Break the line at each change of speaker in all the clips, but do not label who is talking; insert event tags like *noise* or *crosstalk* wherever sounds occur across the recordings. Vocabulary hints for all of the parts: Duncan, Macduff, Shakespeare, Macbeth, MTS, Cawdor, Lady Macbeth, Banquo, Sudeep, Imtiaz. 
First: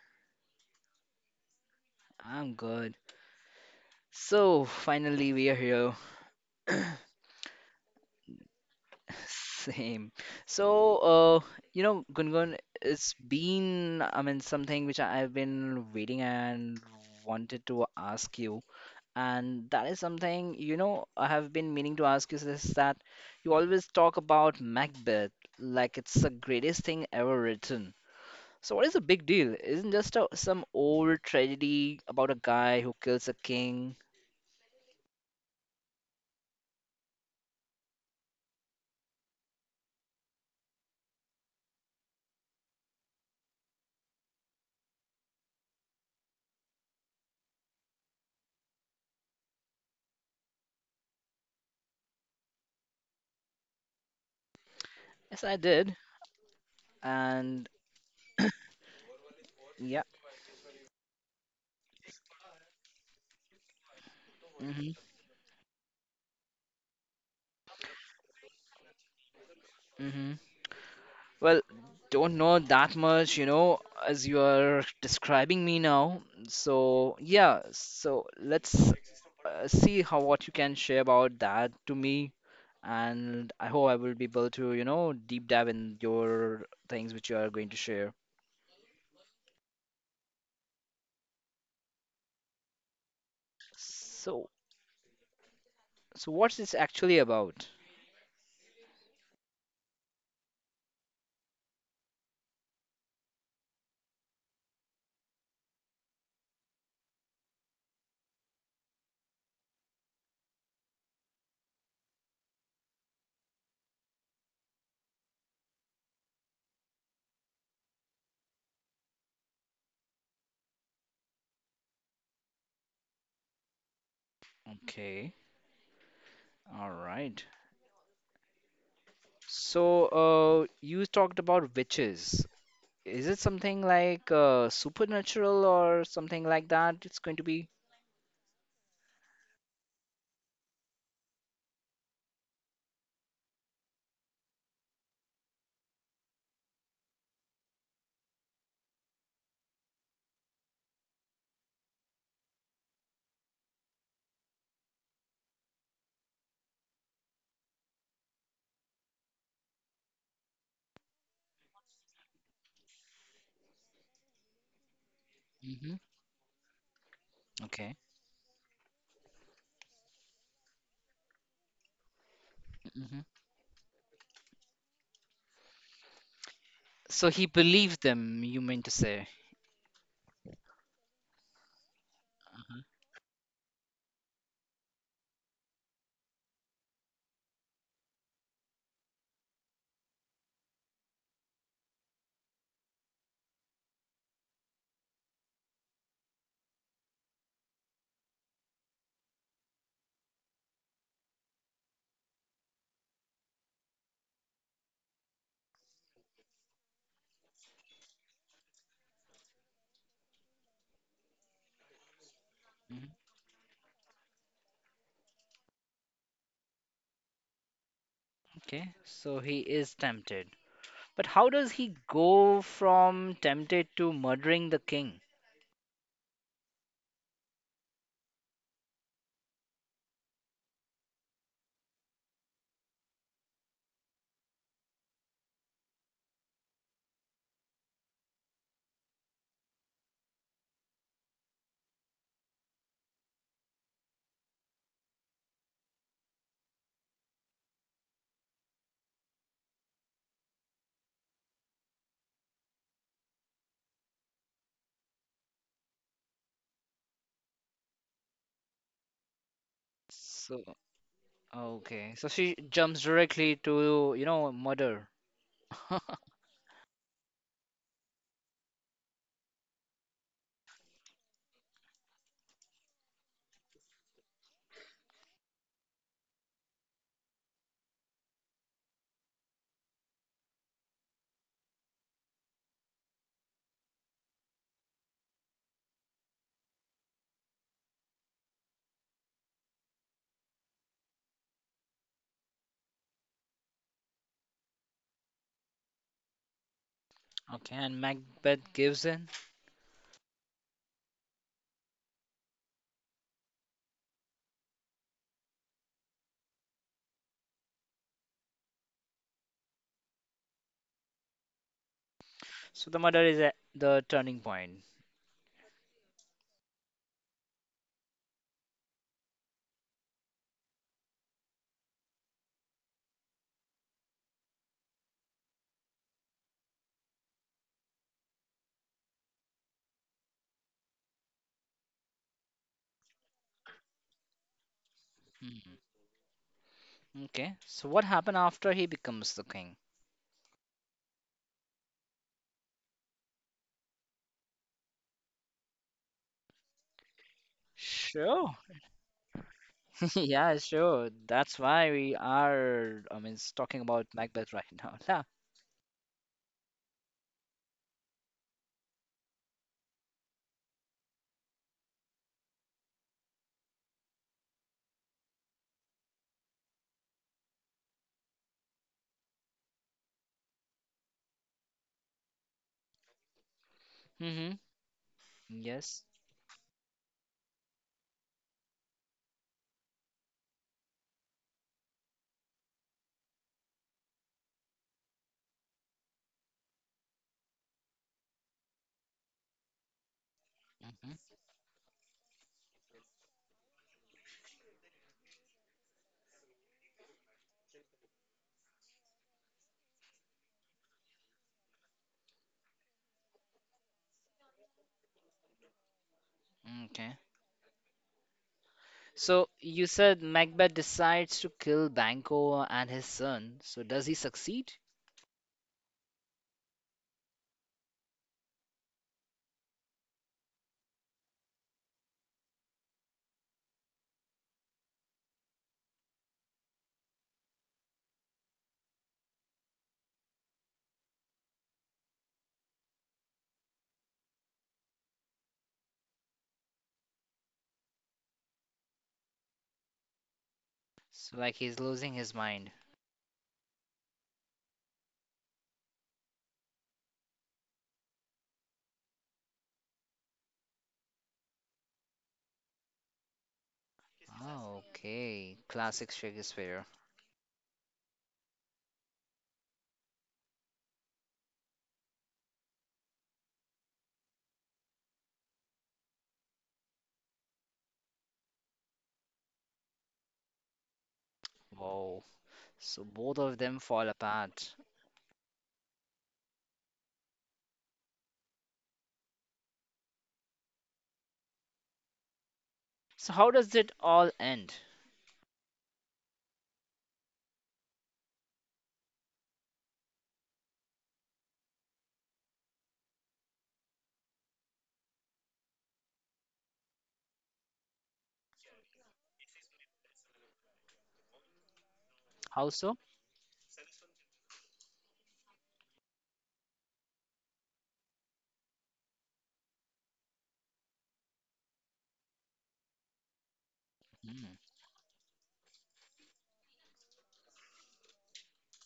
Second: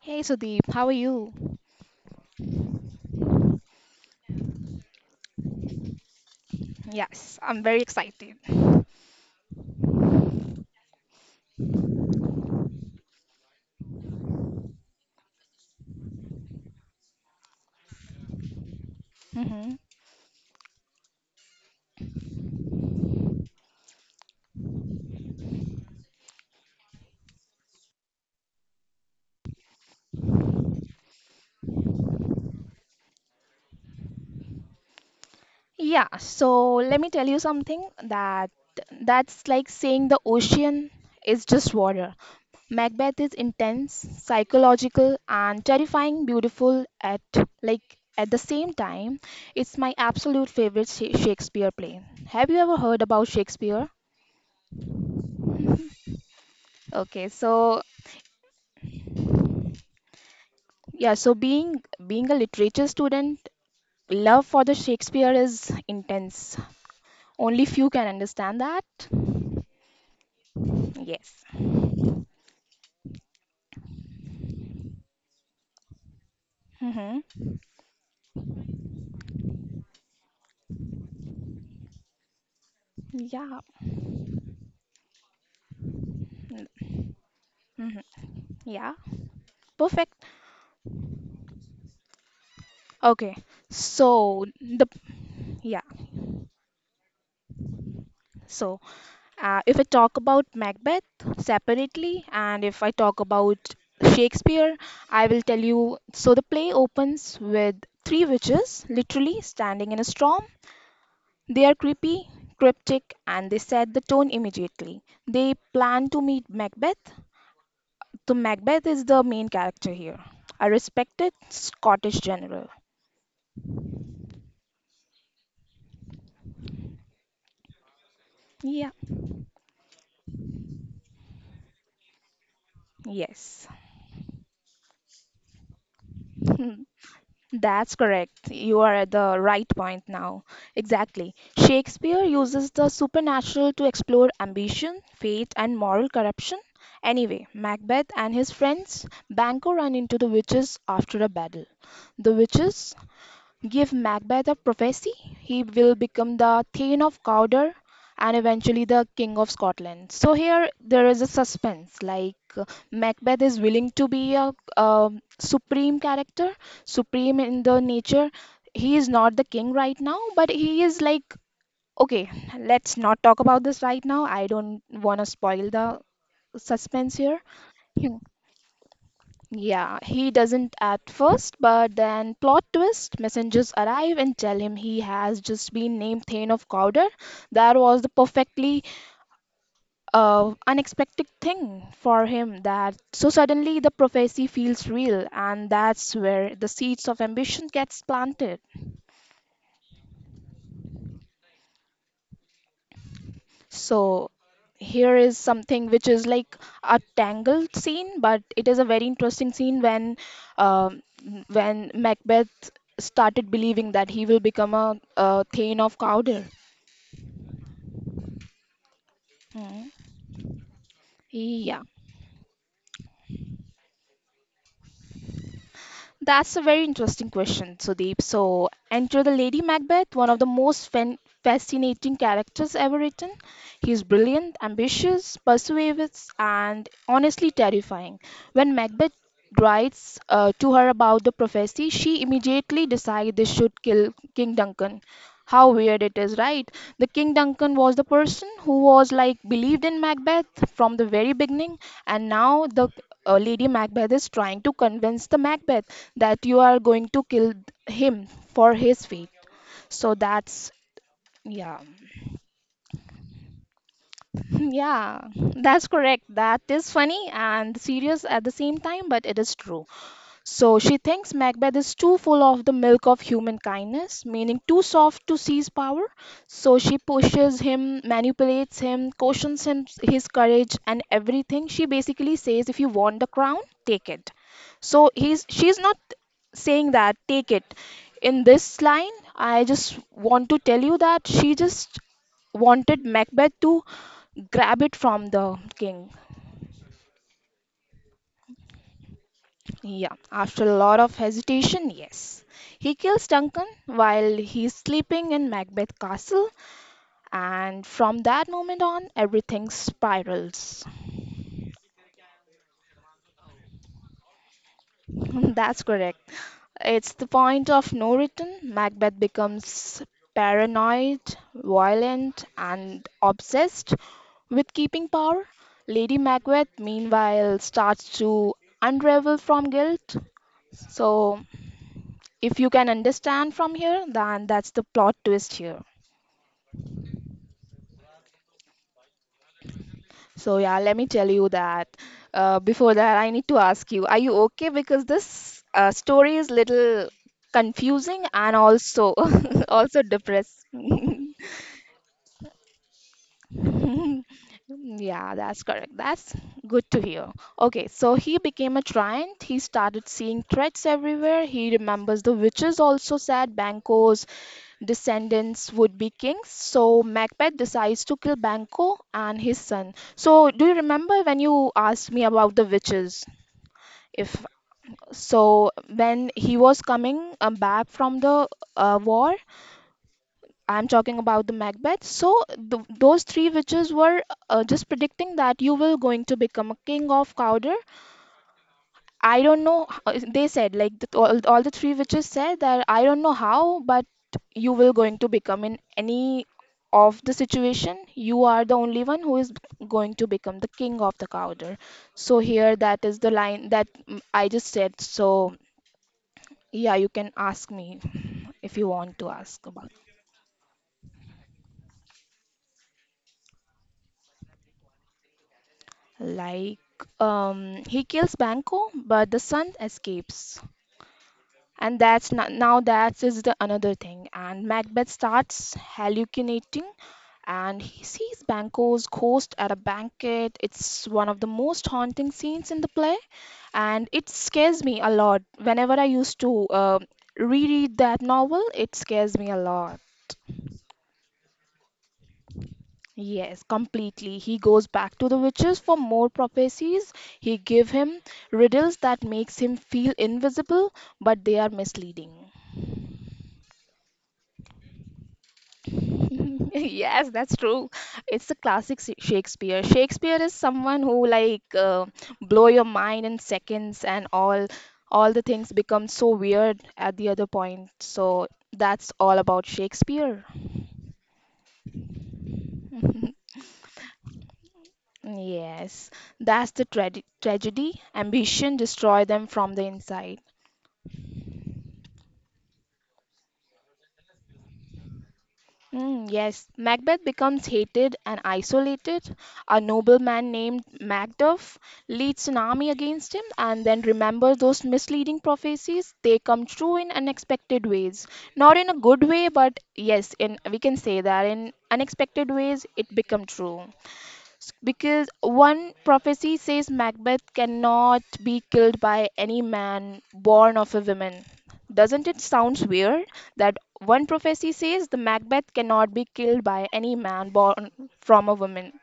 Hey Sudeep, how are you?
I'm good. So finally we are here. *coughs*
Yes, I'm very excited.
*clears throat* Same. So you know, Gungun, it's been, I mean, something which I've been waiting and wanted to ask you, and
hmm
that is something you know I have been meaning to ask you, is that you always talk about Macbeth like it's the greatest thing ever written. So what is the big deal? Isn't just some old tragedy about a guy who kills a king?
Yeah, so let me tell you something that that's like saying the ocean is just water. Macbeth is intense, psychological, and terrifying, beautiful at like at the same time. It's my absolute favorite Shakespeare play. Have you ever heard about Shakespeare?
Yes, I did.
Okay,
And
so
yeah.
yeah, so being a literature student, love for the
Hmm.
Shakespeare is intense. Only few can understand that.
Hmm.
Yes.
Well, don't know that much, as you are describing me now. So
Mm-hmm.
yeah, so let's see how what you can share about that to me. And
Yeah.
I hope I will be able to, deep dive in your things which you are going to
Mm-hmm.
share.
Yeah. Perfect. Okay. So
So,
the yeah.
so, what's this actually about?
So if I talk about Macbeth separately, and if I talk about Shakespeare, I will tell you. So the play opens with three witches literally standing in a storm. They are creepy, cryptic, and they set the tone immediately. They plan to meet Macbeth. So Macbeth is the main character here, a respected Scottish general.
Okay, all right.
Yeah.
So, you talked about witches. Is it
Yes.
something like supernatural or something
*laughs*
like
Hmm,
that? It's going to be.
That's correct. You are at the right point now. Exactly. Shakespeare uses the supernatural to explore ambition, fate, and moral corruption. Anyway, Macbeth and his friends, Banquo, run into the witches after a battle. The witches give Macbeth a prophecy: he will become the Thane of Cawdor and eventually the King of Scotland. So here there is a suspense, like Macbeth is willing to be a,
Hmm.
supreme character, supreme in the
Okay.
nature. He is not the king right now, but he is like, okay, let's
Hmm.
not talk about this right now. I don't want to spoil the suspense
So
here.
he believed
*laughs*
them, you mean to say.
Yeah, he doesn't at first, but then plot twist, messengers arrive and tell him he has just been named Thane of Cawdor. That was the perfectly unexpected thing for him, that so suddenly the prophecy feels real, and that's where the seeds of ambition gets planted. So here is something which is like a tangled scene, but it is a very interesting scene um, when Macbeth
Mhm.
started believing that he will become a, Thane of Cawdor.
Okay. So he
Hmm.
is tempted. But how does
Yeah,
he go from tempted to murdering the king?
that's a very interesting question, Sudeep. So enter the Lady Macbeth, one of the most fan fascinating characters ever written. He's brilliant, ambitious, persuasive, and honestly terrifying. When Macbeth writes to her about the prophecy, she immediately decides they should kill King Duncan. How weird it is, right? The King Duncan was the person who was like believed in Macbeth from the very beginning, and now the Lady Macbeth is trying to convince the Macbeth that you are going to kill him for his fate. So
So,
that's yeah.
okay. So she jumps directly to, murder. *laughs*
Yeah, that's correct. That is funny and serious at the same time, but it is true. So she thinks Macbeth is too full of the milk of human kindness, meaning too soft to seize power. So she pushes him, manipulates him, cautions him his courage and everything. She basically says, if you want the crown, take it. So he's she's not saying that take it. In this line, I just want to tell you that she just wanted Macbeth to grab it from the king.
Okay, and Macbeth gives in.
Yeah, after a lot of hesitation, yes. He kills Duncan while he's sleeping in Macbeth Castle, and from that moment on, everything spirals.
So the murder is at the turning point.
*laughs* That's correct. It's the point of no return. Macbeth becomes paranoid, violent, and obsessed with keeping power. Lady Macbeth, meanwhile, starts to unravel from guilt. So, if you can understand from here, then that's the plot twist
Hmm.
here.
Okay. So what happened after he becomes the king?
So, yeah, let me tell you that. Before that, I need to ask you, are you okay? Because this story is little confusing
Sure.
and also *laughs* also
*laughs* Yeah, sure.
depressing.
That's
*laughs*
why we are, I mean, talking about
*laughs*
Macbeth *laughs* right now. Yeah.
Yeah, that's correct. That's good to hear. Okay, so he became a giant. He started seeing threats everywhere. He remembers the witches also said Banquo's descendants would be kings. So Macbeth decides to kill Banquo and his son. So, do you remember when you asked me about the witches? If
Mm-hmm.
so,
Yes.
when he was coming back from the war, I'm talking about the Macbeth. So those three witches were just predicting that you will going to become a king of Cawdor. I don't know. They said like
Mm-hmm.
all the three witches said that I don't know how, but you will going to become in any of the situation. You are the only one who is going to become the king of the Cawdor. So here that is the line that I just said. So yeah, you
Okay.
can ask me *laughs* if you want to
So
ask
you
about.
said Macbeth decides to kill Banquo and his son. So does he succeed?
Like, he kills Banco, but the son escapes. And that's now that is the another thing. And Macbeth starts hallucinating and he sees Banco's ghost at a banquet. It's one of the most haunting scenes in the play, and it scares me a lot. Whenever I used to reread that novel, it scares me a lot.
So like he's losing his mind.
Yes, completely. He goes back to the witches for more prophecies. He give him riddles that makes him feel invisible, but they are misleading.
Oh, okay. Classic
*laughs*
Shakespeare.
Yes, that's true. It's a classic Shakespeare. Shakespeare is someone who like blow your mind in seconds, and all the things become so weird at the other point. So that's all about Shakespeare.
Wow. So both of
*laughs*
them fall apart.
Yes, that's the tragedy. Ambition destroy them from the inside.
So how does it all end?
Mm, yes, Macbeth becomes hated and isolated. A nobleman named Macduff leads an army against him, and then remember those misleading prophecies? They come true in unexpected ways. Not in a good way, but yes, in we can say that in unexpected ways
How so?
it become true. Because one prophecy says Macbeth cannot be killed by any man born of a woman. Doesn't it sounds weird that one prophecy
Mm.
says the Macbeth cannot be killed by any man born from a woman?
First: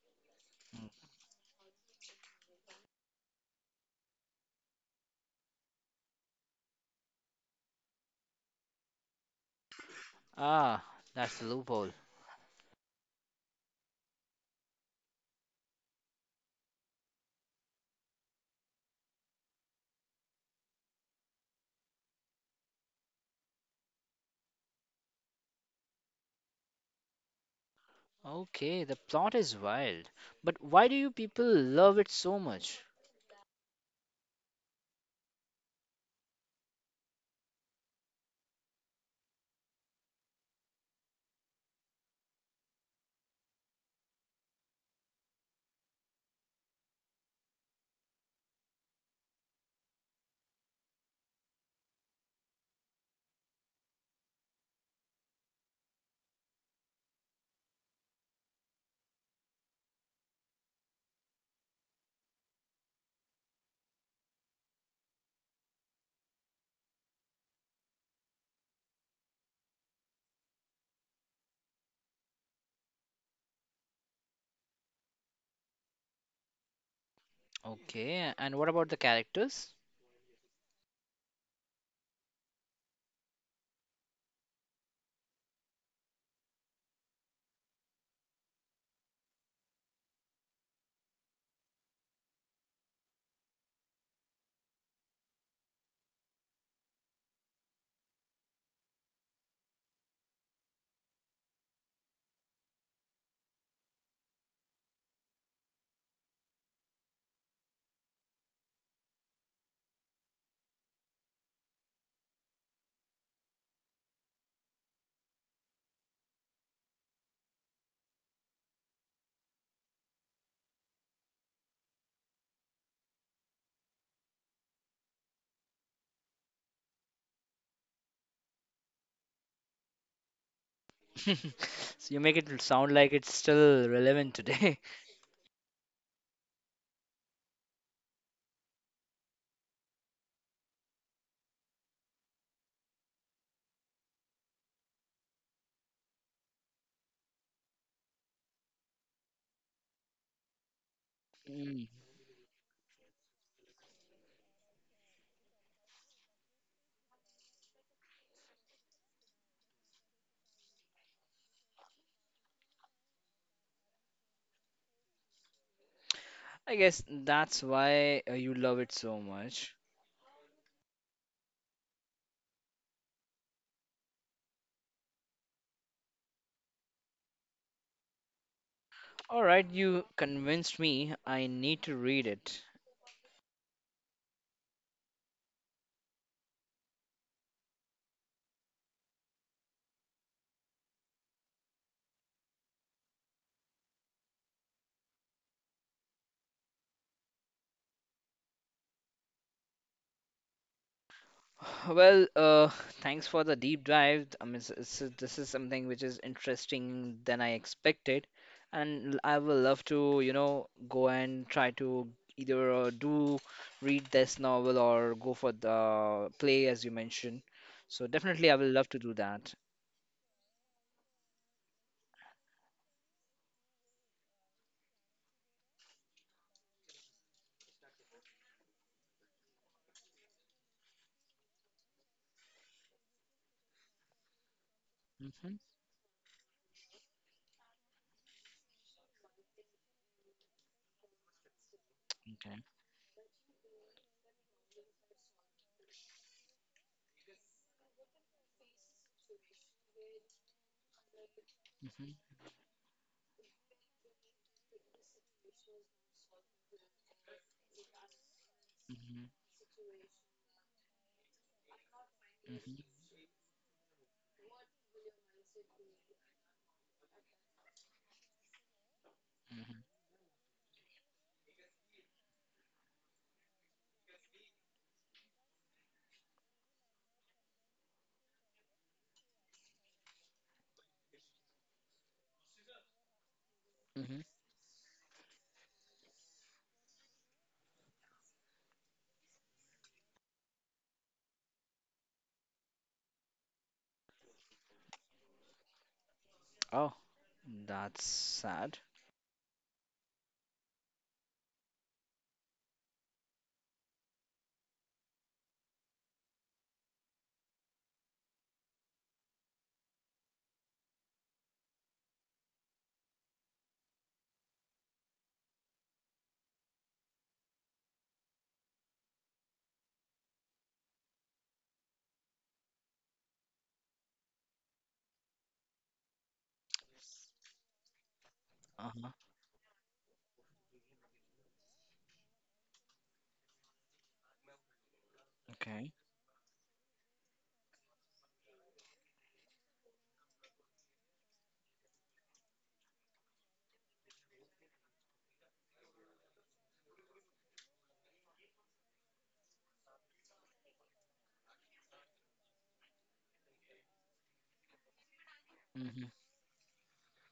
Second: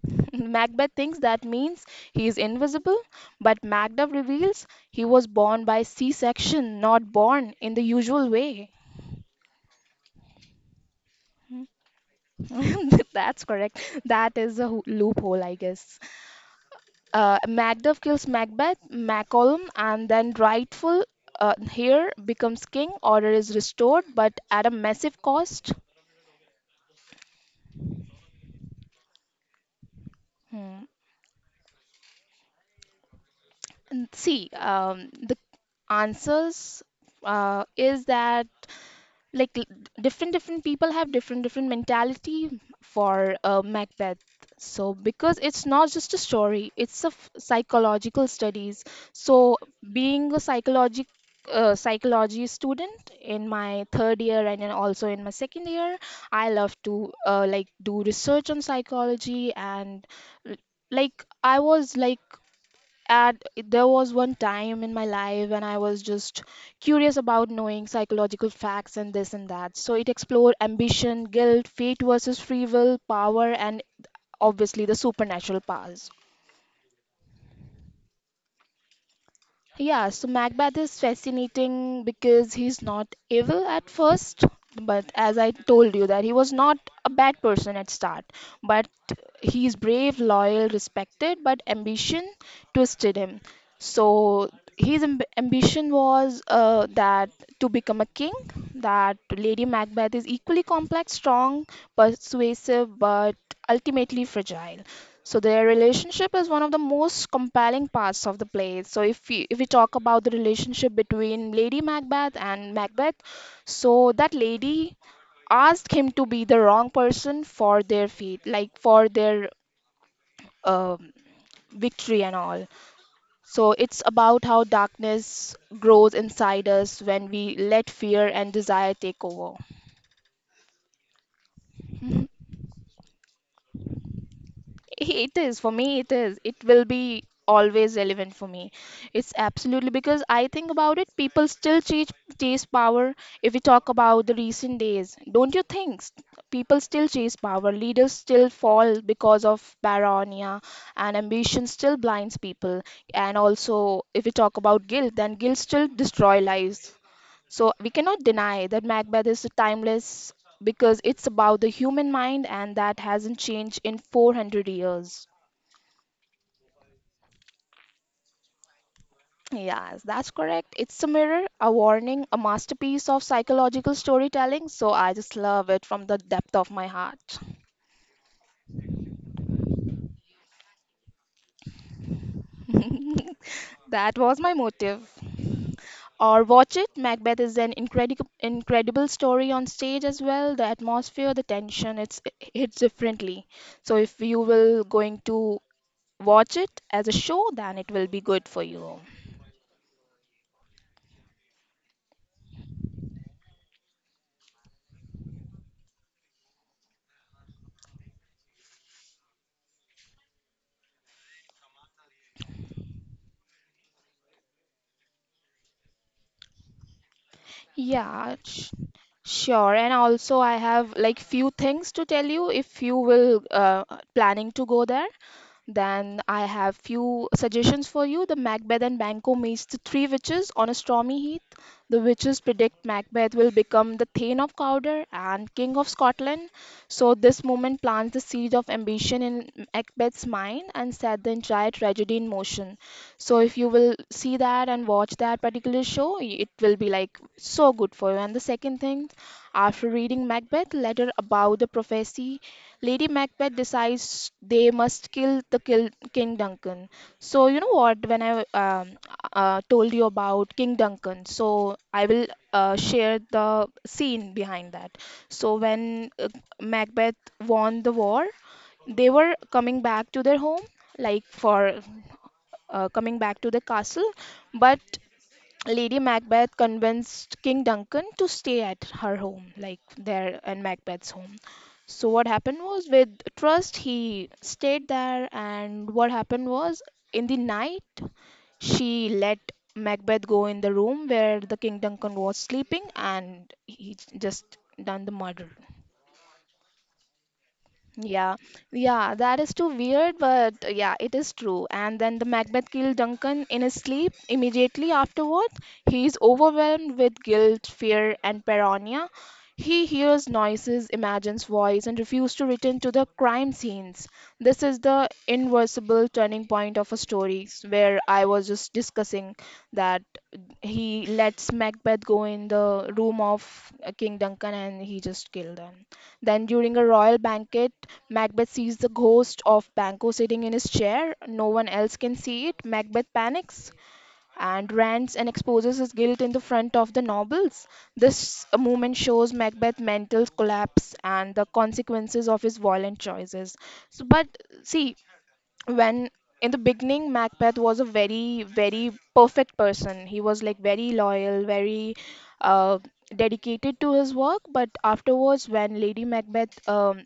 *laughs* Macbeth thinks that means he is invisible, but Macduff reveals he was born by C section, not born in the usual way.
Ah, that's the loophole.
*laughs* That's correct. That is a loophole, I guess. Macduff kills Macbeth, Macallum, and then rightful heir becomes king. Order is restored, but at a massive cost.
Okay, the plot is wild. But
Hmm.
why do you people love it so much?
And see, the answers is that like different people have different mentality for macbeth, so because it's not just a story, it's a psychological studies. So being a psychologic psychology student in my third year and then also in my second year, I love to like do research on psychology and l- like I was like at there was one time in my life when I was just curious about knowing psychological facts and this and that. So it explored ambition, guilt, fate versus free will, power, and obviously the supernatural powers.
Okay, and what about the characters?
Yeah, so Macbeth is fascinating because he's not evil at first, but as I told you that he was not a bad person at start, but he's brave, loyal, respected, but ambition twisted him. So his ambition was that to become a king, that Lady Macbeth is equally complex, strong, persuasive, but ultimately fragile. So their relationship is one of the most compelling parts of the play. So if we talk about the relationship between Lady Macbeth and Macbeth, so that lady asked him to be the wrong person for their feet, like for their um victory and all. So it's about how darkness grows inside us when we let fear and desire take over.
*laughs* So you make
*laughs*
it sound like it's still relevant today. *laughs*
It is for me. It is. It will be always relevant for me. It's absolutely because I think about it. People still chase power. If we talk about the recent days, don't you think people still chase power? Leaders still fall because of paranoia, and ambition
Mm.
still blinds people. And also, if we talk about guilt, then guilt still destroy lives. So we cannot deny that Macbeth is timeless because it's about the human mind, and that hasn't changed in 400 years.
I guess that's why you love it so much.
Yes, that's correct. It's a mirror, a warning, a masterpiece of psychological storytelling. So I just love it from the depth of my heart.
All right, you convinced me I need to read it.
*laughs* That was my motive. Or watch it. Macbeth is an incredible, incredible story on stage as well. The atmosphere, the tension, it hits differently. So if you will going to watch it as a show, then it will be good for you.
Well, thanks for the deep dive. I mean, this is something which is interesting than I expected, and I will love to, go and try to either do read this novel or go for the play as you mentioned. So definitely,
Yeah,
I will love to do that.
sure. And also, I have like few things to tell you if you will planning to go there. Then I have few suggestions for you. The Macbeth and Banquo meets the three witches on a stormy heath. The witches predict Macbeth will become the Thane of Cawdor
Hmm.
and King of Scotland. So this moment plants the seed of ambition in Macbeth's mind and set the entire tragedy in
Okay.
motion. So if you will see that and watch that particular show, it will be like so good for you. And the second thing, after reading Macbeth, letter about the
Hmm.
prophecy Lady Macbeth decides they must kill King Duncan. So you know what? When I um,
Hmm.
uh, told you about King Duncan, so I will
Hmm.
share the scene behind that. So when Macbeth won the war, they were
Hmm.
coming back to their home, like for coming back to the castle, but Lady Macbeth convinced King Duncan to stay at her home, like there in Macbeth's home. So what happened was with trust
Hmm.
he stayed there, and what happened was in the night she let Macbeth go in the room where the King Duncan was sleeping and he just done the murder.
Oh, that's
Yeah,
sad.
yeah, that is too weird, but yeah, it is true. And then the Macbeth killed Duncan in his sleep. Immediately afterward, he is overwhelmed with guilt, fear, and paranoia. He hears noises, imagines voice, and refuses to return to the crime scenes. This is the irreversible turning point of a where I was just discussing that he lets Macbeth go in the room of King Duncan and he just killed him. Then, during a royal banquet, Macbeth sees
Uh-huh.
the ghost of Banquo sitting in his chair. No one else can see it. Macbeth panics and rants and
Okay.
exposes his guilt in the front of the nobles. This moment shows Macbeth's mental collapse and the consequences of his violent choices. So, but see, when in the beginning Macbeth was a very perfect person. He was like very loyal, very uh, dedicated to his work, but afterwards when
Hmm.
Lady Macbeth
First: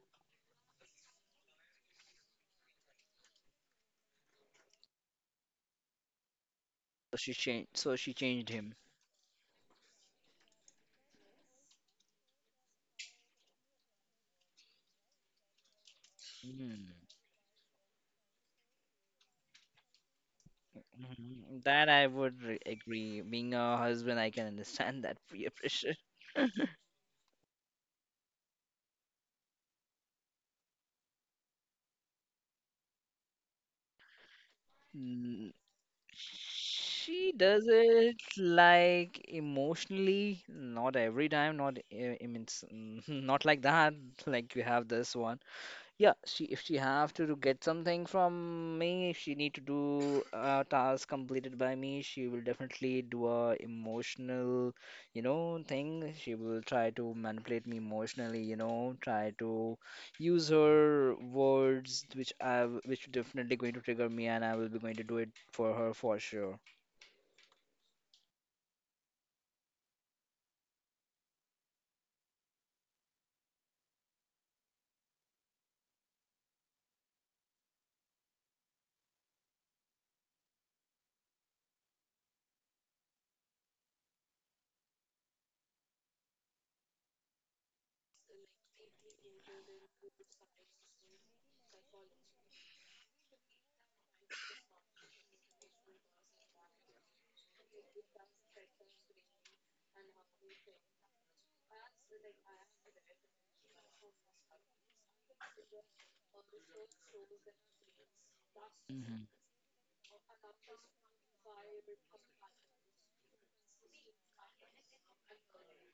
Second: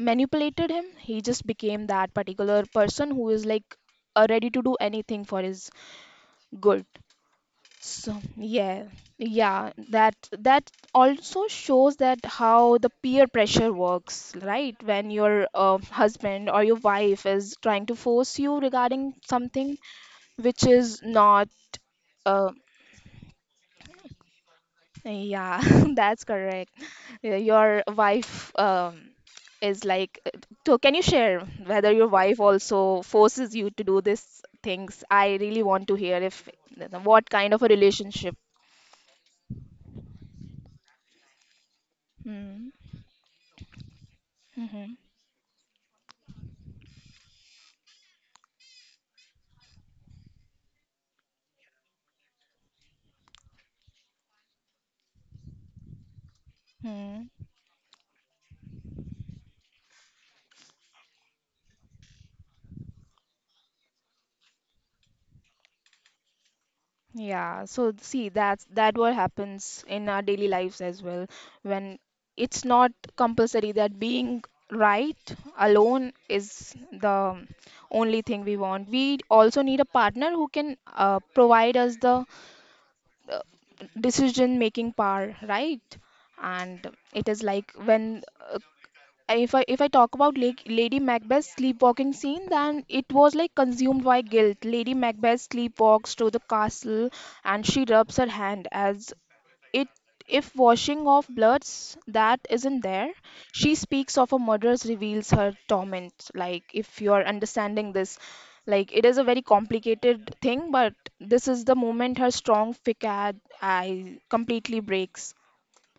manipulated him he just became that particular person who is like ready to do anything for his good.
So she changed. So she
So
changed
yeah, yeah, that also shows that how the peer pressure works, right? When your husband or your
him.
wife is trying to force you regarding something which is not
Mhm. That I would
uh,
agree. Being a husband, I can understand that peer
yeah, *laughs*
pressure.
that's correct.
*laughs*
Yeah. Your wife is like, so can you share whether your wife also forces you to do these things? I
Mm,
really want to hear if what
she
kind of a
does it
relationship.
like emotionally, not every time, not I I mean, s-
Hmm.
mm, *laughs* not like that. Like you have
Mm-hmm.
this one, yeah, she if she have to do get something from me, if she need to do a task completed by me, she will definitely do a emotional, thing. She will try to
Hmm.
manipulate me emotionally, try to use her words, which definitely going to trigger me, and I will be going to do it for her for sure.
Yeah. So see, that's that what happens in our daily lives as well. When it's not compulsory that being right alone is the only thing we want. We also need a partner who can provide us the uh, decision making power, right? And it is like when uh, if I talk about Lady Macbeth's sleepwalking scene, then it was like consumed by guilt. Lady Macbeth sleepwalks to the castle, and she rubs her hand as it if washing off bloods that isn't there. She speaks of a murder's reveals her torment. Like, if you are understanding this, like it is a
Hmm.
very complicated thing, but this is the moment her strong facade I completely breaks.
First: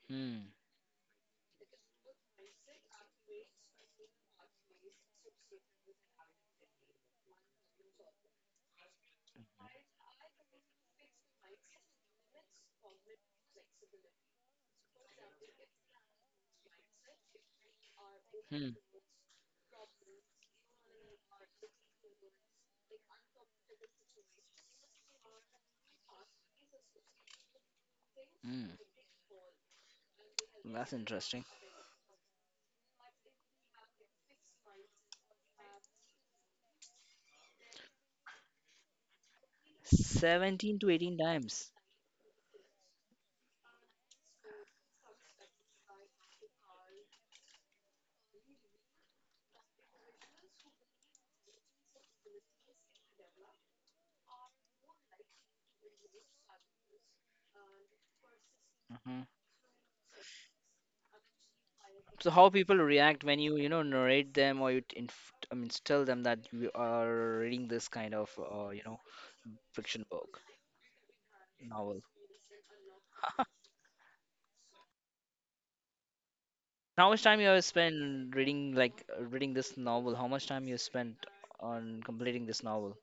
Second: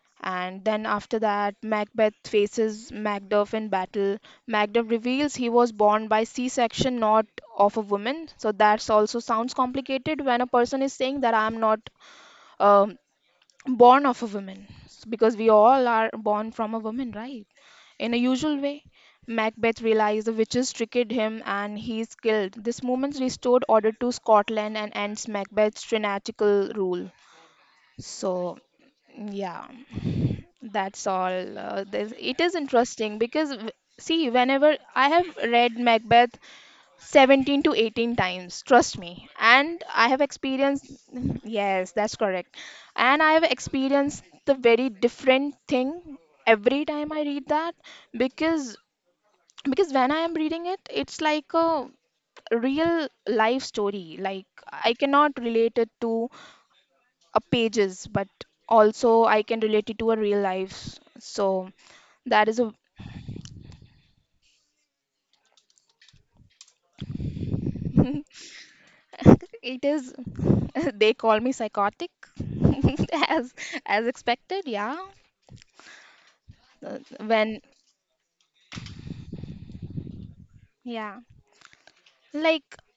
Hmm.
And then after that, Macbeth faces Macduff in battle. Macduff reveals he was born by C section, not of a woman. So that's also sounds complicated when a person is saying that I'm not um, born of a woman. Because we all are born from a woman, right? In a usual
Hmm.
way, Macbeth realizes the witches tricked him and he is killed. This moment restored order to Scotland and ends Macbeth's tyrannical rule.
Mm,
So, yeah,
that's interesting.
that's all. This, it is interesting because, see, whenever I have read Macbeth 17 to 18 times, trust me, and I
17
have
to 18
experienced,
times.
*laughs* yes, that's correct, and I have experienced the very different thing every time I read that, because when I am reading it, it's like a real life story. Like, I cannot relate it to a pages, but
Hmm.
also I can relate it to a real life. So
So how people
that is
react
a
when you know narrate them or you I mean tell them that you are reading this kind of
*laughs* it
fiction
is
book
*laughs* they call me
novel.
psychotic. *laughs*
*laughs*
as as expected, yeah. Uh,
How much time you have
when
spent reading this novel? How much time you spent
yeah
on completing this
like
novel?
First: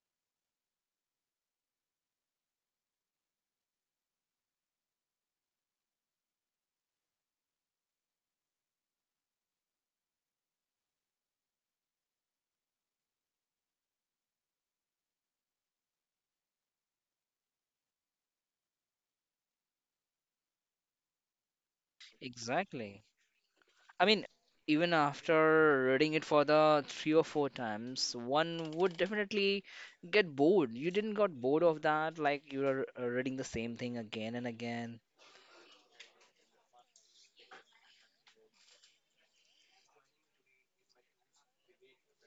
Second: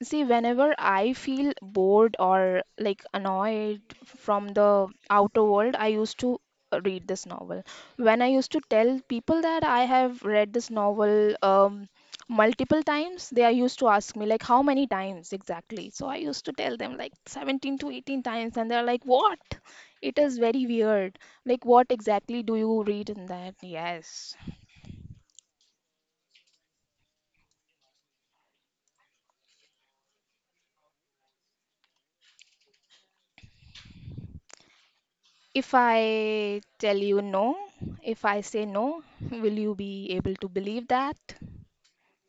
See, whenever I feel bored or like annoyed from the outer world, I used to read this novel. When I used to tell people that I have read this novel multiple times, they are used to ask me, like, how many times exactly? So I used to tell them, like, 17 to 18 times, and they're like, what? It is very weird. Like, what exactly do you
Exactly.
read in that?
I mean,
Yes.
even after reading it for the three or four times, one would definitely get bored. You didn't got bored of that, like you are reading the same thing again and again.
If I tell you no, if I say no, will you be able to believe that?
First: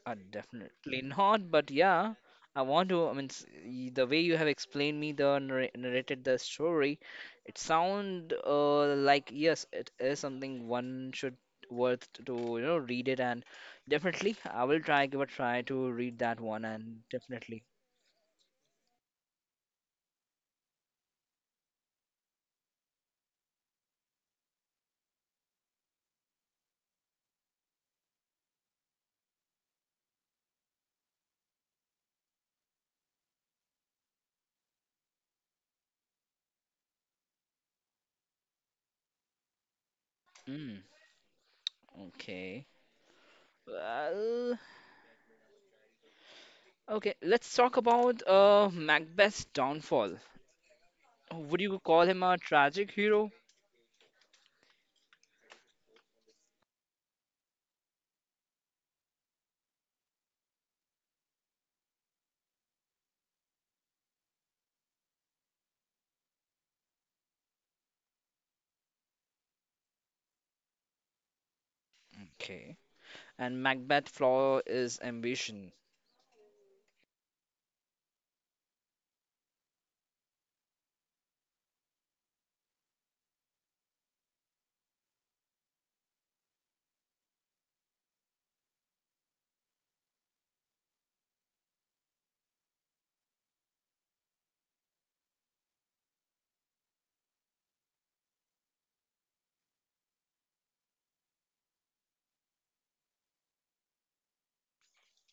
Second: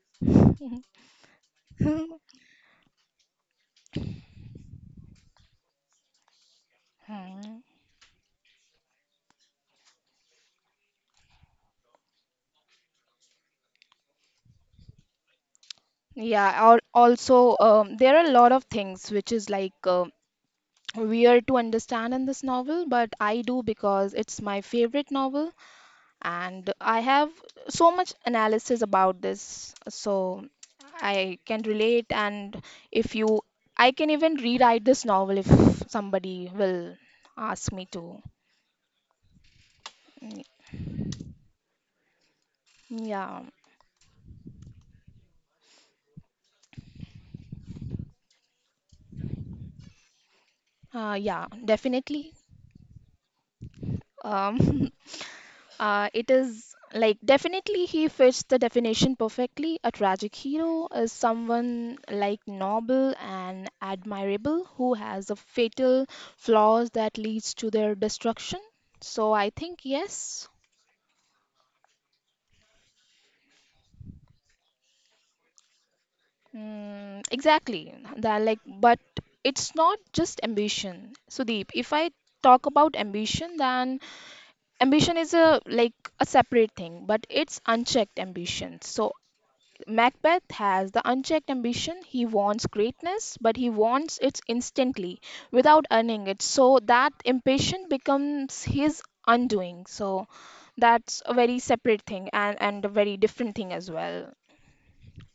Definitely *laughs* not, but yeah,
*laughs*
I want to. I mean, the way you have explained me the narrated the story, it
Hmm.
sound like yes, it is something one should worth to read it and definitely I will try give a try to read that
Yeah,
one and
also,
definitely.
there are a lot of things which is like weird to understand in this novel, but I do because it's my favorite novel and I have so much analysis about this. So I can relate, and if you, I can even rewrite this novel if somebody will ask me to. Mm.
Mm. Okay.
Yeah,
Well, okay, let's talk about Macbeth's downfall.
yeah,
Would you call him
definitely.
a tragic hero?
Um, *laughs* it is like definitely he fits the definition perfectly. A tragic hero is someone like noble and admirable who has a fatal flaws that leads to their destruction. So I think yes,
Okay. And Macbeth's flaw is ambition.
mm, exactly. That like, but it's not just ambition, Sudeep. If I talk about ambition, then ambition is a like a separate thing, but it's unchecked ambition. So Macbeth has the unchecked ambition. He wants greatness but he wants it instantly without earning it, so that impatience becomes his undoing. So that's a very separate thing, and a very different thing as well.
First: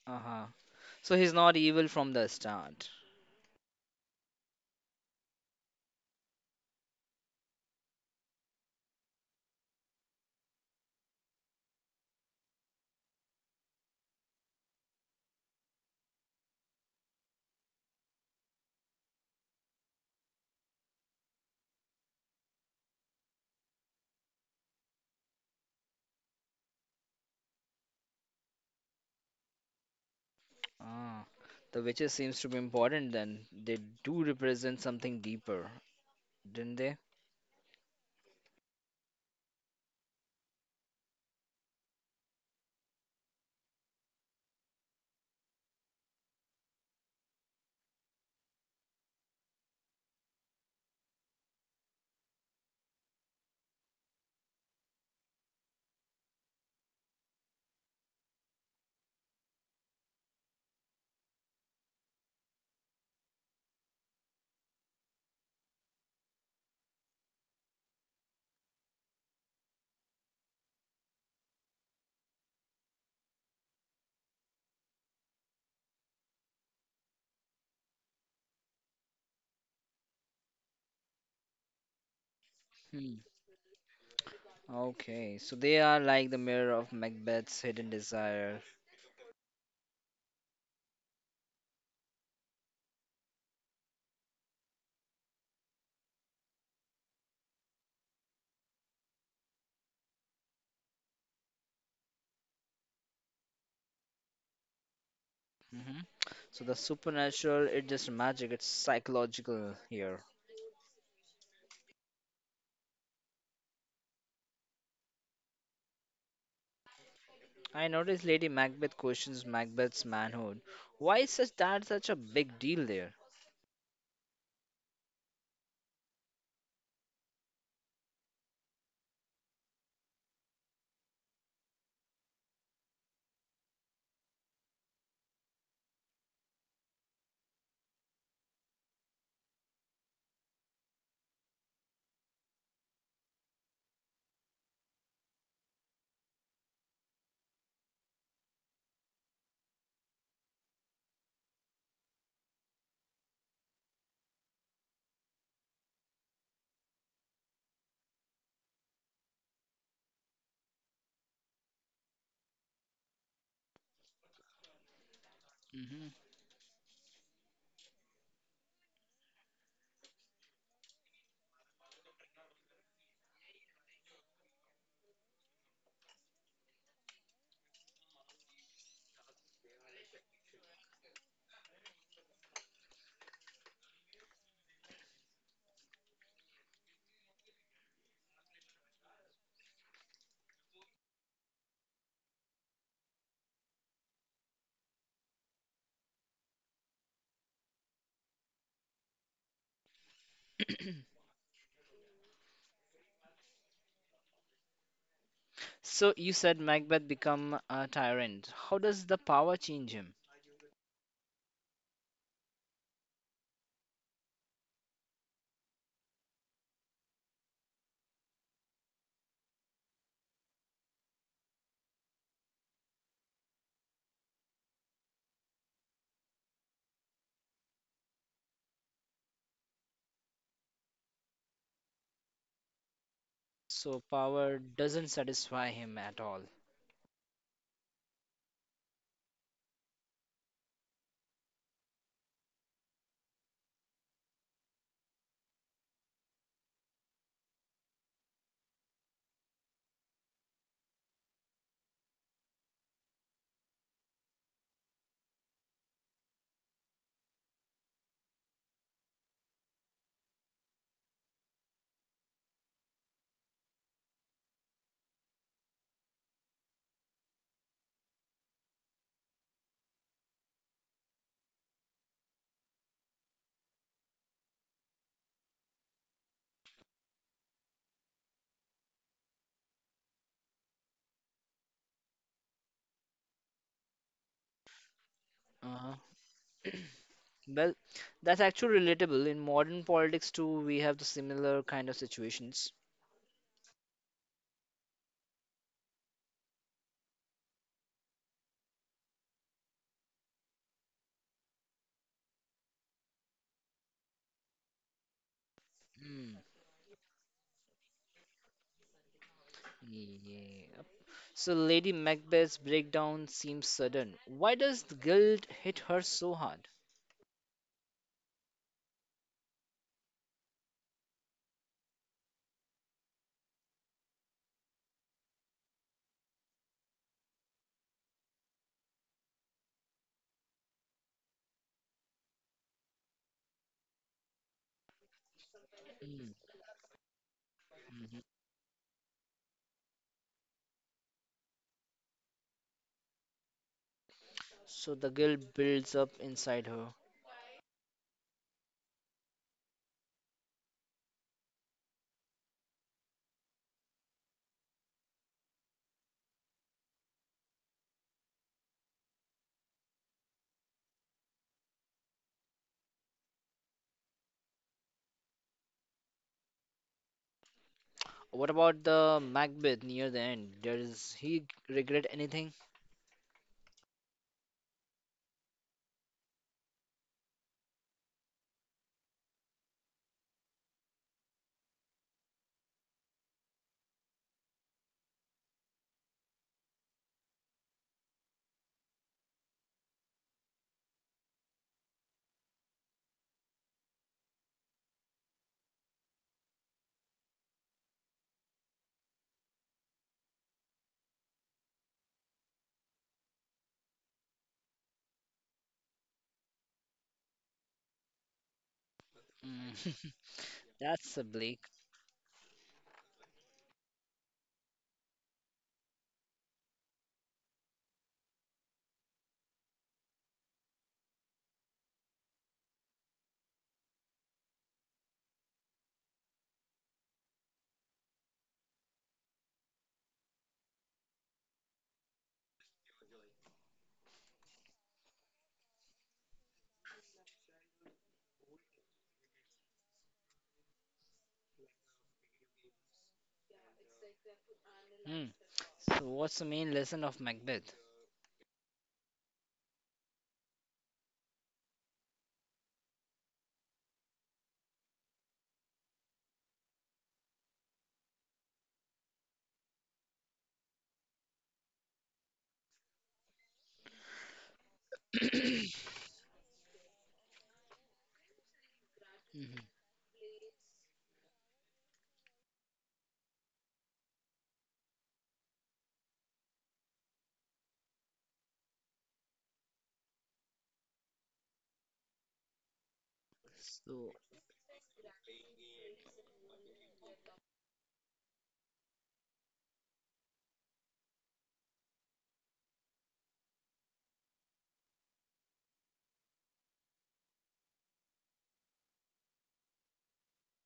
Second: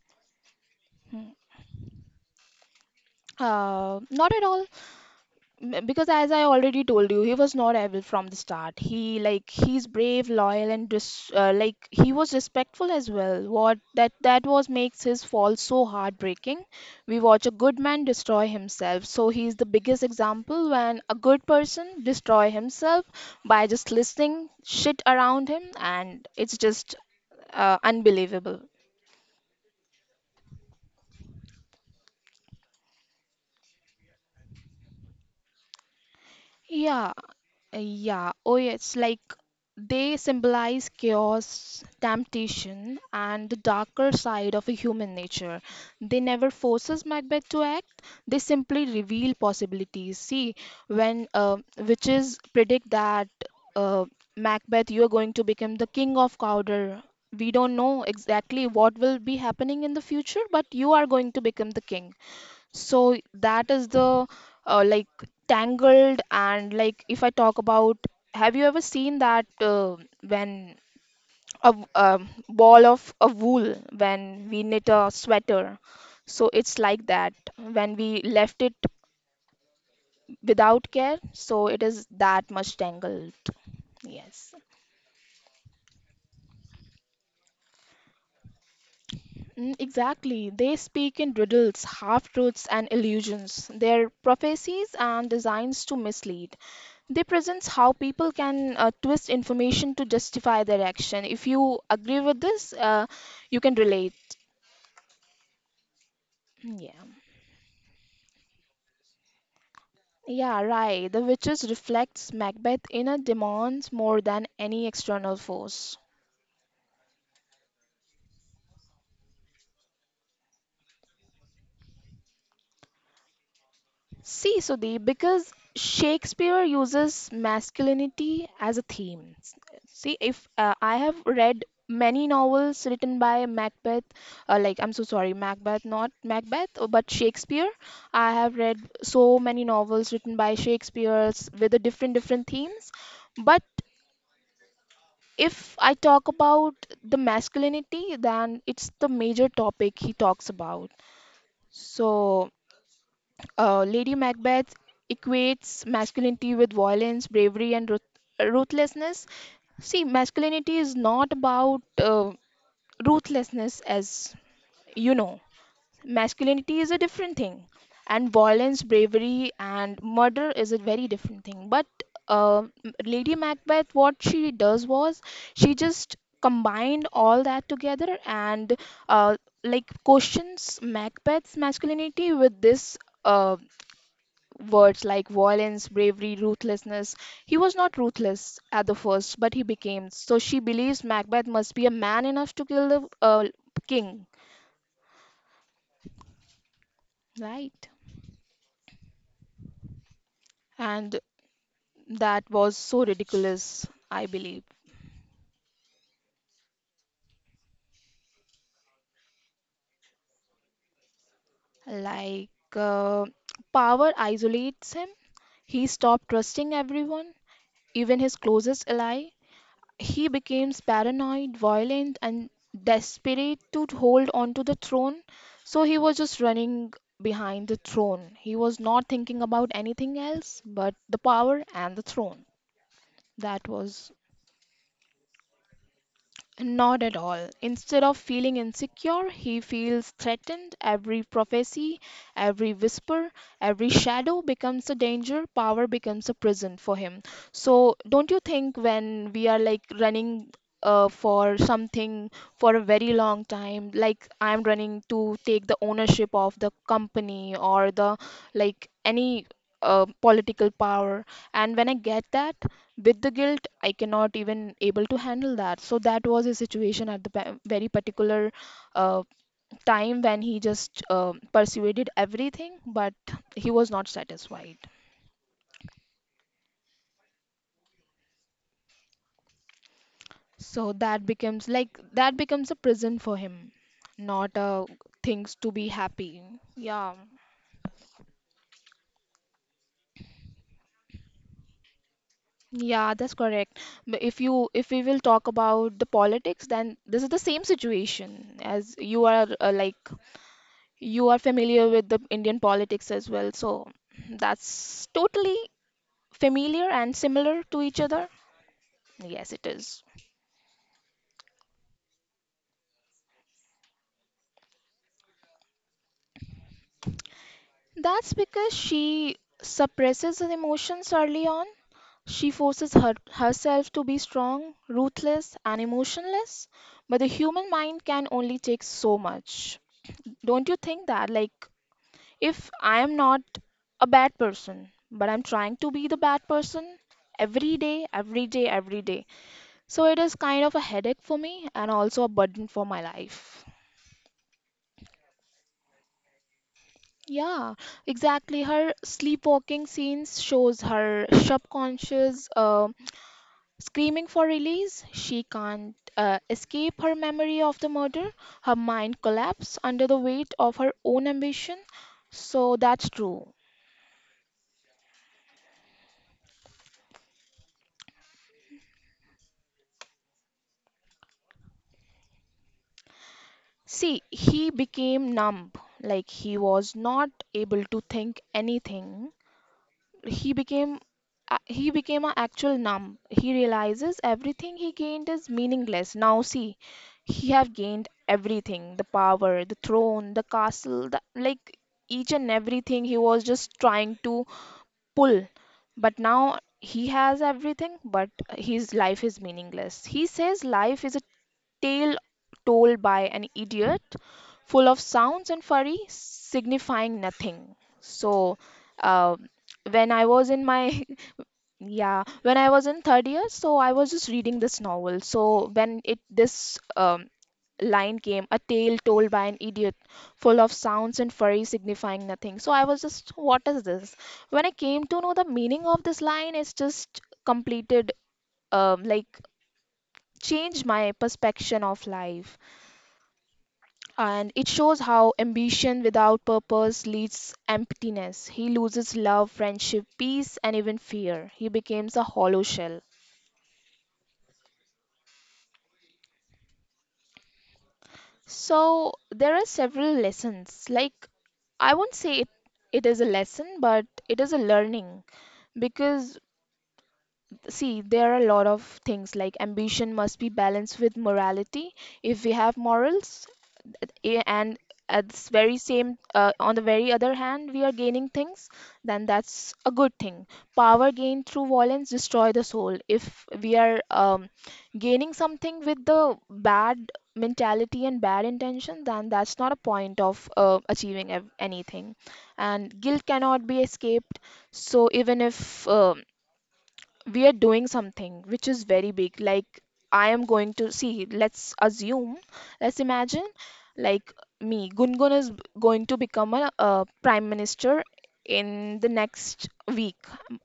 Uh-huh. So he's
Hmm.
not evil from the start.
Not at all. Because as I already told you, he was not evil from the start. He like he's brave, loyal, and like he was respectful as well. What that that was makes his fall so heartbreaking. We watch a good man destroy himself, so he's the biggest example when a good person destroy himself by just listening shit around him, and it's just unbelievable.
Ah, the witches seems to be important then. They do represent something deeper, didn't they?
Yeah, yeah. Oh, yes. Like, they symbolize chaos, temptation, and the darker side of human nature. They never forces Macbeth to act. They simply reveal possibilities. See, when witches predict that uh, Macbeth, you are going to become the king of Cawdor. We don't know exactly what will be happening in the future, but you are going to become the king. So that is the like tangled, and like, if I talk about, have you ever seen that when a ball of a wool when we knit a sweater? So it's like that. When we left it without care, so it is that much
Hmm.
tangled. Yes.
Okay, so they are like the mirror of Macbeth's hidden desire.
Mm, exactly. They speak in riddles, half-truths, and illusions. Their prophecies and designs to mislead. They presents how people can twist information to justify their action. If you agree with this, you can relate.
Hmm. So the
Mm. Yeah.
supernatural, it's just magic, it's psychological here.
Yeah, right. The witches reflects Macbeth inner demons more than any external force.
I noticed Lady Macbeth questions Macbeth's manhood. Why is such a big deal there?
See, Sudhi, because Shakespeare uses masculinity as a theme. See, if I have read many novels written by Macbeth, like I'm so sorry, Macbeth, not Macbeth, but Shakespeare. I have read so many novels written by Shakespeare with the different themes. But if I talk about the masculinity, then it's the major topic he talks about. So. Lady Macbeth equates masculinity with violence, bravery, and ruthlessness. See, masculinity is not about ruthlessness, as you know.
Hmm.
Masculinity is a different thing, and violence, bravery, and murder is a very different thing. But Lady Macbeth, what she does was she just combined all that together and uh, like questions Macbeth's masculinity with this. Uh, words like violence, bravery, ruthlessness. He was not ruthless at the first, but he became. So she believes Macbeth must be a man enough to kill the king, right? And that was so ridiculous, I believe.
So you said Macbeth become a tyrant. How does the power change him?
Like, uh, power isolates him. He stopped trusting everyone, even his closest ally. He becomes paranoid, violent, and desperate to hold on to the throne. So he was just running behind the throne. He was not thinking about anything else but the power and the throne. That
So
was
power doesn't satisfy him at all.
not at all. Instead of feeling insecure, he feels threatened. Every prophecy, every whisper, every shadow becomes a danger. Power becomes a prison for him. So, don't you think when we are like running for something for a very long time, like I'm running to take the ownership of the company or the like any political power, and when I get that, with the guilt I cannot even able to handle that. So that was a situation at the very particular uh, time when he just persuaded everything but he was not satisfied, so that becomes like that becomes a prison for him, not things to be
Uh-huh.
happy.
*clears throat*
Yeah.
Well, that's actually relatable. In modern politics too, we have the similar kind of situations.
Yeah, that's correct. But if you if we will talk about the politics, then this is the same situation. As you are like, you are familiar with the Indian politics as well, so that's totally
Hmm.
familiar and similar to each other. Yes, it is.
Yeah. So Lady Macbeth's breakdown seems sudden. Why does the guilt hit her so hard?
That's because she suppresses her emotions early on. She forces herself to be strong, ruthless, and emotionless, but the human mind can only take so much. Don't you think that? Like, if I am not a bad person, but I'm trying to be the
Mm.
bad person every day, every day, every day. So it is kind of a headache for me and also a burden for my life.
So the guilt builds up inside her.
Yeah, exactly. Her sleepwalking scenes shows her subconscious screaming for release. She can't escape her memory of the murder. Her mind collapses under the weight of her own ambition. So that's true.
What about the Macbeth near the end? Does he regret anything?
See, he became numb, like he was not able to think anything he became he became an actual numb. He realizes everything he gained is meaningless. Now see, he have gained everything: the power, the throne, the castle, the, like each and everything. He was just trying to pull, but now he has everything, but his life is meaningless. He says life is a tale told by an idiot, full of sounds and furry signifying nothing. So uh,
Mm,
when
*laughs*
I was in my
that's a bleak.
*laughs* yeah, when I was in third year, so I was just reading this novel. So when it this um, line came, a tale told by an idiot full of sounds and furry signifying nothing. So I was just, what is this? When I came to know the meaning of this line, it's just completed, like, changed my perception of life. And it shows how ambition without purpose leads emptiness. He loses love, friendship, peace, and even fear. He becomes a hollow shell.
Hmm. So what's the main lesson of Macbeth?
So there are several lessons. Like, I won't say it, it is a lesson, but it is a learning, because see, there are a lot of things like ambition must be balanced with morality. If we have morals, and at this very same on the very other hand we are gaining things, then that's a good thing. Power gained through violence destroy the soul. If we are gaining something with the bad mentality and bad intention, then that's not a point of achieving anything. And guilt cannot be
So,
escaped. So even if we are doing something which is very big, like, I am going to see, let's assume, let's imagine, like, me Gungun is going to become a, uh, prime minister in the next week,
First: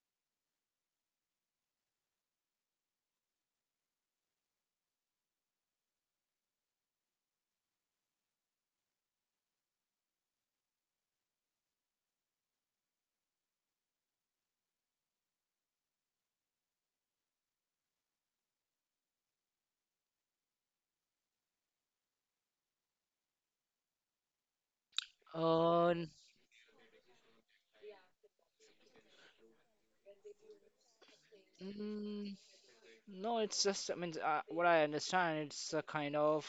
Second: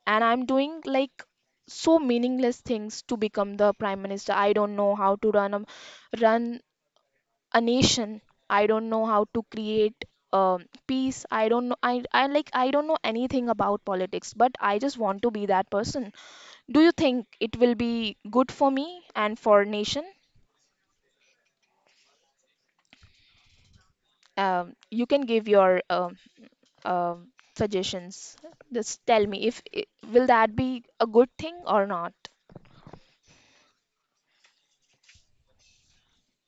and I'm doing like so meaningless things to become the prime minister. I don't know how to run a run a nation, I don't know how to create peace, I don't know, I like I don't know anything about politics, but I just want to be that person. Do you think it will be good for me and for nation? You can give your
uh, n-
um suggestions. Just tell me if will that be a good thing or not.
mm, no, it's just, I mean, what I understand, it's a kind of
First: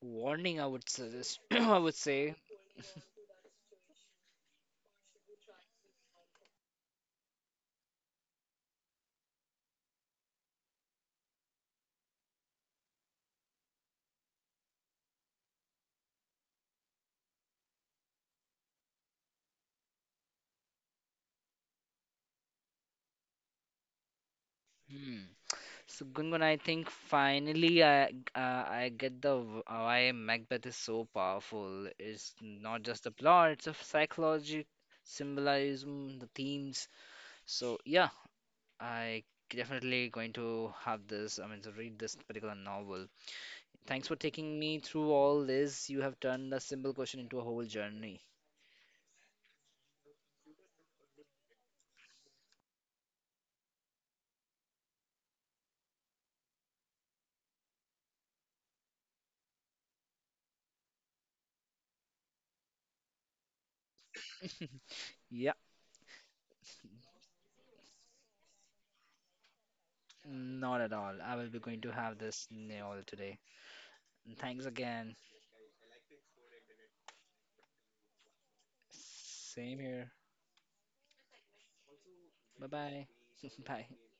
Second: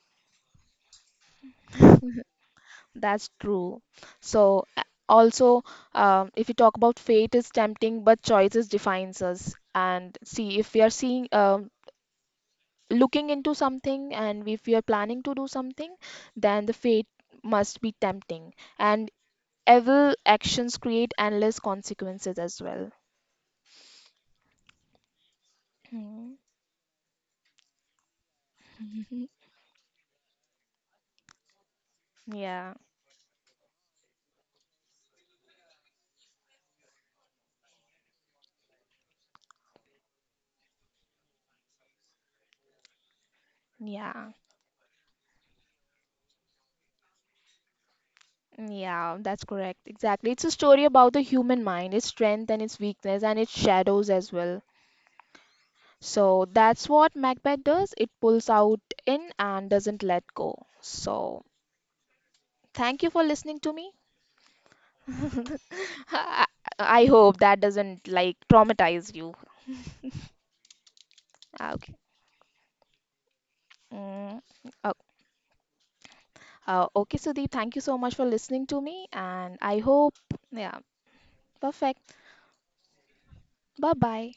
warning, I would suggest, *coughs* *clears throat* I would say.
That's true. So also, if you talk about, fate is tempting but choices defines us. And see, if we are seeing, looking into something, and if we are planning to do something, then the fate must be tempting. And evil actions create endless consequences as well.
Hmm. So Gungun, I
Mhm.
think finally I get
Mhm.
why Macbeth is so powerful. It's
Yeah,
not just the plot; it's a psychology, symbolism, the themes. So yeah, I definitely going to have this. I mean, to read this particular novel. Thanks for
yeah,
taking me through all this. You have turned a simple question into a whole journey.
yeah, that's correct. Exactly. It's a story about the human mind, its strength and its weakness, and its shadows as well. So that's what Macbeth does. It pulls out in and doesn't let go. So thank you for listening to me.
Yeah,
*laughs* I, I hope that doesn't like traumatize you.
not at all. I will be
Ah,
going to
okay.
have this all today.
Mm,
Thanks
oh,
again.
okay, Sudeep, thank you so much for listening to me, and I
Same
hope,
here.
yeah, perfect.
Bye bye. *laughs* Bye.
Bye-bye.